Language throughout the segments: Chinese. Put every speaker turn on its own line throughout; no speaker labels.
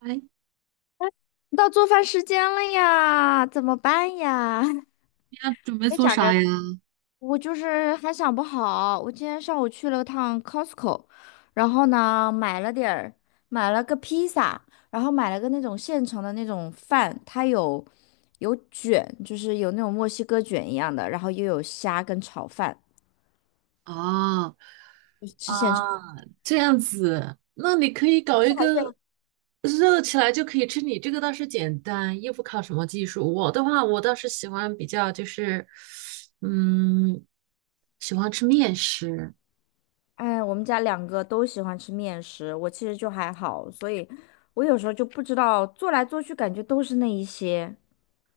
哎，
到做饭时间了呀，怎么办呀？
你要准备
别
做
想
啥
着，
呀？
我就是还想不好。我今天上午去了趟 Costco，然后呢买了点儿，买了个披萨，然后买了个那种现成的那种饭，它有卷，就是有那种墨西哥卷一样的，然后又有虾跟炒饭，
啊
就吃现成。
啊，这样子，那你可以搞一
这还是
个热起来就可以吃。你这个倒是简单，又不靠什么技术。我的话，我倒是喜欢比较就是，嗯，喜欢吃面食。
哎，我们家两个都喜欢吃面食，我其实就还好，所以我有时候就不知道做来做去，感觉都是那一些。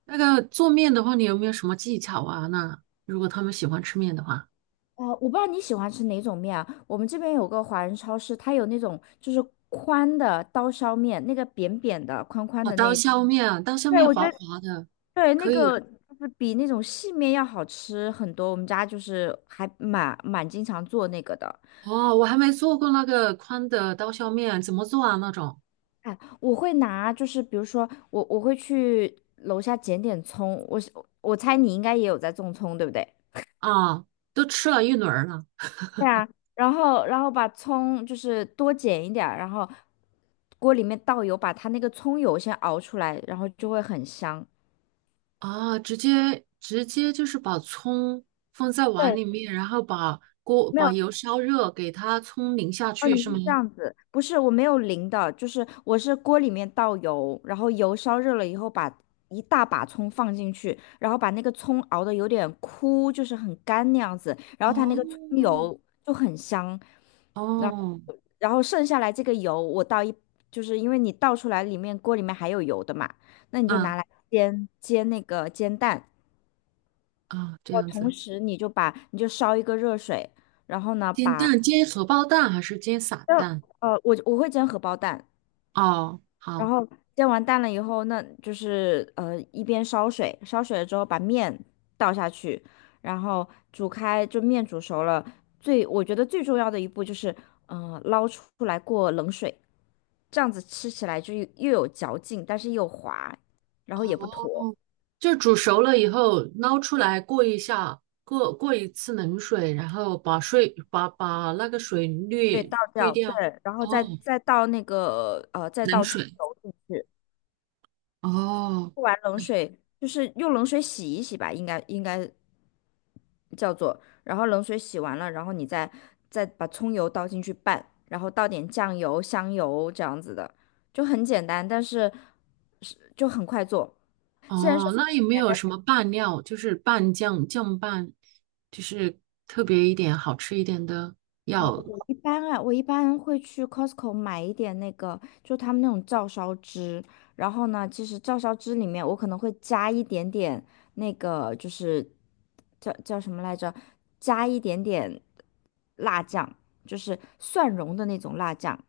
那个做面的话，你有没有什么技巧啊？那如果他们喜欢吃面的话，
啊、我不知道你喜欢吃哪种面啊？我们这边有个华人超市，它有那种就是宽的刀削面，那个扁扁的、宽宽
哦，
的那
刀
一种。
削面啊，刀削
对，
面
我觉
滑
得
滑的，
对，那
可
个
以。
就是比那种细面要好吃很多。我们家就是还蛮经常做那个的。
哦，我还没做过那个宽的刀削面，怎么做啊？那种？
哎，我会拿，就是比如说我会去楼下捡点葱，我猜你应该也有在种葱，对不对？
啊，都吃了一轮儿了。
对啊，然后把葱就是多剪一点儿然后锅里面倒油，把它那个葱油先熬出来，然后就会很香。
啊，直接就是把葱放在碗
对，
里面，然后把锅
没
把
有。
油烧热，给它葱淋下
哦，
去，
你
是
是
吗？
这样子，不是，我没有淋的，就是我是锅里面倒油，然后油烧热了以后把一大把葱放进去，然后把那个葱熬的有点枯，就是很干那样子，然后它那个葱
哦
油就很香，然后
哦，
剩下来这个油我倒一，就是因为你倒出来里面锅里面还有油的嘛，那你就
嗯
拿来煎那个煎蛋，
啊，这
我
样
同
子，
时你就烧一个热水，然后呢
煎
把。
蛋煎荷包蛋还是煎散
那，
蛋？
我会煎荷包蛋，
哦，
然
好，
后煎完蛋了以后，那就是一边烧水，烧水了之后把面倒下去，然后煮开，就面煮熟了。我觉得最重要的一步就是，捞出来过冷水，这样子吃起来就又有嚼劲，但是又滑，然后也不
哦，
坨。
就煮熟了以后捞出来过一下，过一次冷水，然后把水把那个水
对，
滤
倒
滤
掉，
掉。
对，然后
哦，
再
冷
倒葱
水。
油进去。
哦，
不玩冷水，就是用冷水洗一洗吧，应该叫做，然后冷水洗完了，然后你再把葱油倒进去拌，然后倒点酱油、香油这样子的，就很简单，但是是就很快做。
哦，那有没有什么拌料，就是拌酱、酱拌，就是特别一点、好吃一点的
哦，
药？
我一般会去 Costco 买一点那个，就他们那种照烧汁。然后呢，其实照烧汁里面我可能会加一点点那个，就是叫什么来着？加一点点辣酱，就是蒜蓉的那种辣酱。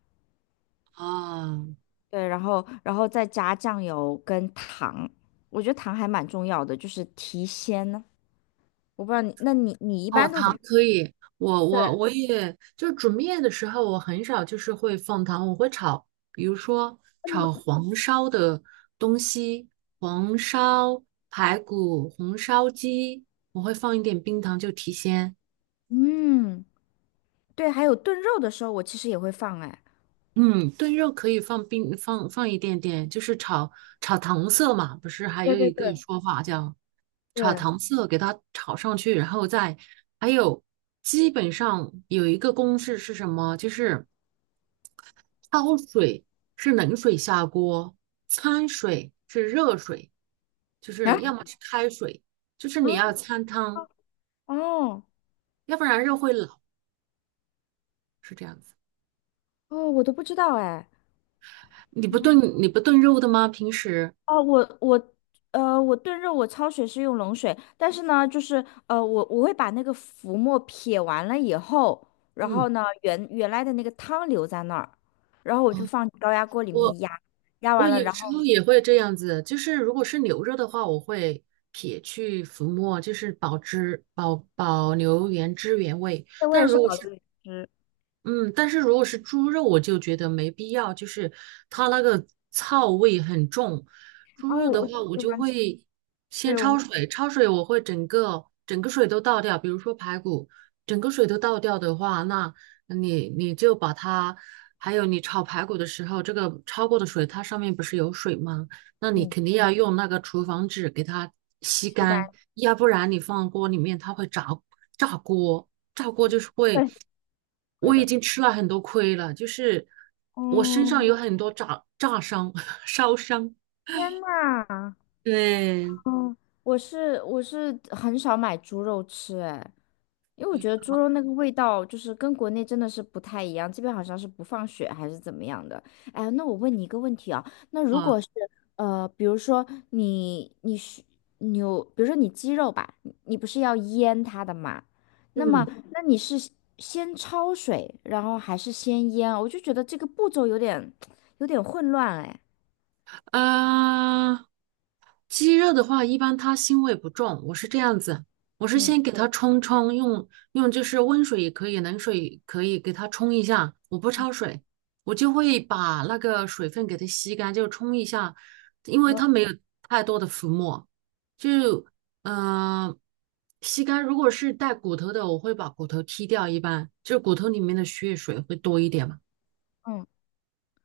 啊，
对，然后再加酱油跟糖，我觉得糖还蛮重要的，就是提鲜呢。我不知道你，那你你一
哦，
般都怎
糖
么？
可以，我也就是煮面的时候，我很少就是会放糖，我会炒，比如说炒黄烧的东西，黄烧排骨、红烧鸡，我会放一点冰糖就提鲜。
嗯，对，还有炖肉的时候，我其实也会放哎。
嗯，炖肉可以放冰，放一点点，就是炒糖色嘛，不是还
对
有
对
一个
对
说法叫炒
对。
糖色，给它炒上去，然后再还有基本上有一个公式是什么？就是焯水是冷水下锅，掺水是热水，就
啊，
是要么是开水，就是
啊，
你要掺汤，
哦
要不然肉会老，是这样子。
哦，我都不知道哎。
你不
嗯，
炖你不炖肉的吗？平时？
哦，我炖肉我焯水是用冷水，但是呢，就是我会把那个浮沫撇完了以后，然
嗯。
后呢，原来的那个汤留在那儿，然后我
哦。
就放高压锅里
我。
面压，压
我
完了，
有
然后
时候也会这样子，就是如果是牛肉的话，我会撇去浮沫，就是保汁保留原汁原味。
这我
但
也是
如果
保
是
留原汁。
嗯，但是如果是猪肉，我就觉得没必要，就是它那个臊味很重。猪
啊，
肉
我
的
我不
话，我
喜
就
欢吃，
会先
对我
焯
们
水，焯水我会整个水都倒掉，比如说排骨，整个水都倒掉的话，那你就把它，还有你炒排骨的时候，这个焯过的水，它上面不是有水吗？那你
嗯，
肯定要用那个厨房纸给它吸
膝盖，
干，要不然你放锅里面它会炸炸锅。炸锅就是会，
对，会
我已
的。
经吃了很多亏了，就是我身上
嗯，
有很多炸伤、烧伤
天呐！
对，
嗯，我是很少买猪肉吃，哎，因为我觉得猪肉那个味道就是跟国内真的是不太一样，这边好像是不放血还是怎么样的。哎，那我问你一个问题啊，那如
啊，
果是呃，比如说你你是比如说你鸡肉吧，你不是要腌它的嘛？那么
嗯，
那你是先焯水，然后还是先腌啊？我就觉得这个步骤有点 有点混乱，哎，
呃，鸡肉的话，一般它腥味不重，我是这样子，我是
嗯
先给它冲，用用就是温水也可以，冷水也可以给它冲一下，我不焯水，我就会把那个水分给它吸干，就冲一下，因为它没有太多的浮沫，就呃吸干。如果是带骨头的，我会把骨头剔掉，一般就骨头里面的血水会多一点嘛。
嗯，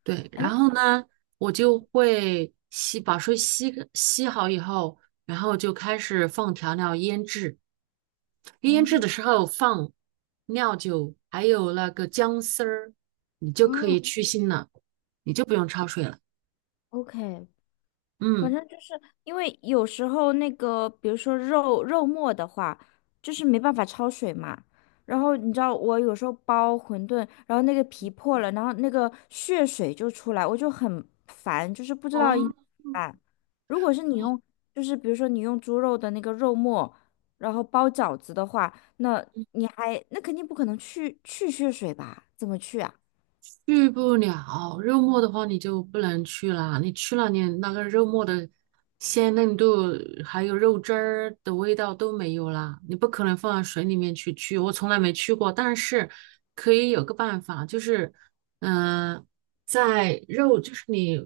对，然
哎。
后呢，我就会吸，把水吸好以后，然后就开始放调料腌制。腌制的
嗯
时候放料酒，还有那个姜丝儿，你就可
嗯
以去腥了，你就不用焯水了。
o k 反
嗯，
正就是因为有时候那个，比如说肉末的话，就是没办法焯水嘛。然后你知道我有时候包馄饨，然后那个皮破了，然后那个血水就出来，我就很烦，就是不知道应该
哦，
怎么办。如果是你用，就是比如说你用猪肉的那个肉末，然后包饺子的话，那那肯定不可能去血水吧？怎么去啊？
去不了，肉末的话你就不能去了，你去了你那个肉末的鲜嫩度，还有肉汁儿的味道都没有了，你不可能放到水里面去去，我从来没去过，但是可以有个办法，就是嗯、在肉就是你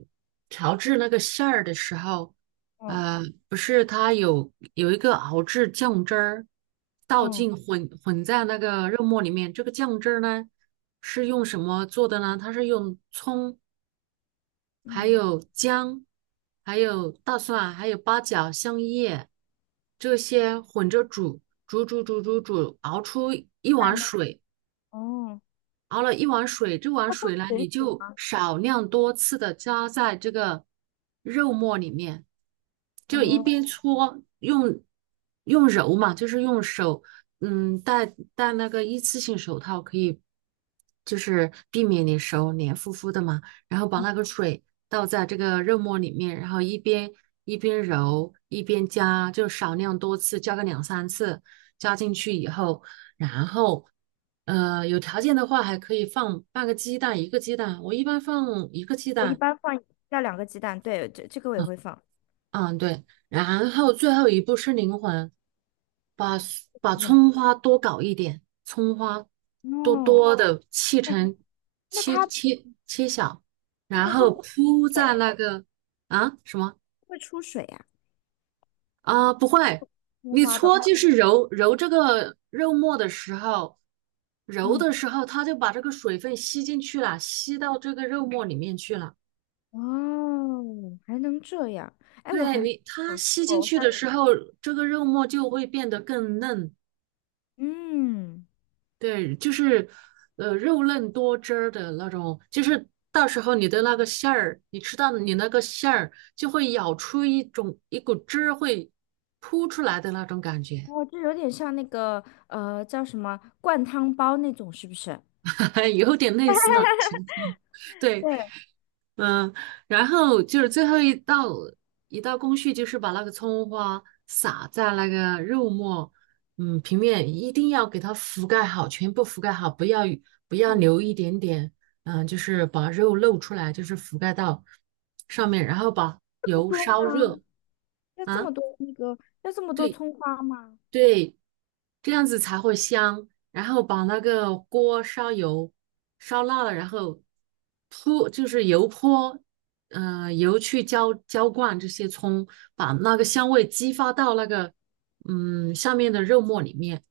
调制那个馅儿的时候，
嗯
呃，不是，它有一个熬制酱汁儿，倒
嗯
进混在那个肉末里面。这个酱汁儿呢，是用什么做的呢？它是用葱，还
嗯，
有姜，还有大蒜，还有八角、香叶这些混着煮，煮，熬出一
在
碗
那
水。
哦，
熬了一碗水，这碗
要放
水呢，
水
你
煮
就
吗？
少量多次的加在这个肉末里面，就一边
哦。
搓，用用揉嘛，就是用手，嗯，戴那个一次性手套，可以就是避免你手黏糊糊的嘛，然后把那个水倒在这个肉末里面，然后一边揉一边加，就少量多次，加个两三次，加进去以后。然后，有条件的话还可以放半个鸡蛋，一个鸡蛋，我一般放一个鸡
我一
蛋。
般放要两个鸡蛋，对，这个我也会放。
嗯，对。然后最后一步是灵魂，把 把
是什么？
葱花多搞一点，葱花多
哦，
多的切
哎，
成
那
切
它
切切小，
那
然
它会
后
不会
铺
水
在
呀、
那个啊什么？
会出水呀、
啊，不会，
葱
你
花的
搓
话，
就是揉这个肉末的时候，揉
嗯，
的时候它就把这个水分吸进去了，吸到这个肉末里面去了。
哦，还能这样？哎，
对你，它吸
我
进
我
去
下
的
次
时候，这个肉末就会变得更嫩。
嗯，
对，就是肉嫩多汁儿的那种，就是到时候你的那个馅儿，你吃到你那个馅儿就会咬出一种一股汁儿会扑出来的那种感觉，
哦，就有点像那个叫什么灌汤包那种，是不是？
有点类似那种情况。对，
对，
嗯，然后就是最后一道工序，就是把那个葱花撒在那个肉末，嗯，平面一定要给它覆盖好，全部覆盖好，不要
嗯，
留一点点，嗯，就是把肉露出来，就是覆盖到上面，然后把
不
油
多
烧
吗？
热
要这
啊，
么多那个要这么多
对，
葱花吗？
对，这样子才会香。然后把那个锅烧油，烧辣了，然后泼就是油泼，嗯，油去浇浇灌这些葱，把那个香味激发到那个嗯下面的肉末里面。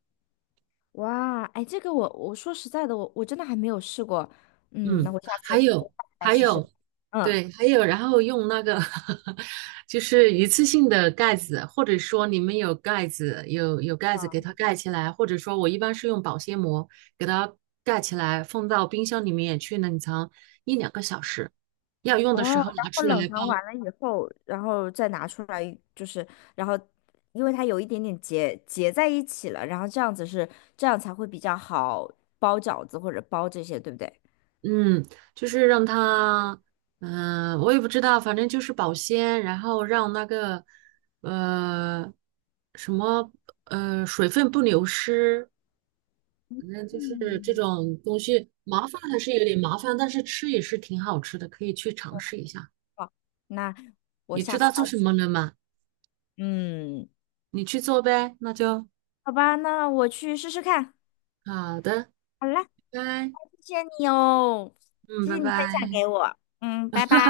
哇，哎，这个我说实在的，我真的还没有试过，嗯，那
嗯，
我下
还
次
有
来
还
试试。
有，
嗯。
对，还有，然后用那个 就是一次性的盖子，或者说你们有盖子，有盖子
啊，
给它盖起来，或者说我一般是用保鲜膜给它盖起来，放到冰箱里面去冷藏一两个小时，要用的
哦，
时候
然
拿
后
出来
冷藏
包。
完了以后，然后再拿出来，就是，然后因为它有一点点结在一起了，然后这样子是这样才会比较好包饺子或者包这些，对不对？
嗯，就是让它，嗯、我也不知道，反正就是保鲜，然后让那个呃什么呃水分不流失。反正就是这
嗯，
种东西麻烦还是有点麻烦，但是吃也是挺好吃的，可以去尝试一下。
那我
你
下
知道
次
做
来，
什么了吗？
嗯，
你去做呗，那就
好吧，那我去试试看。
好的，
好啦，
拜拜，
谢谢你哦，
嗯，
谢
拜
谢你分享
拜。
给我，嗯，拜拜。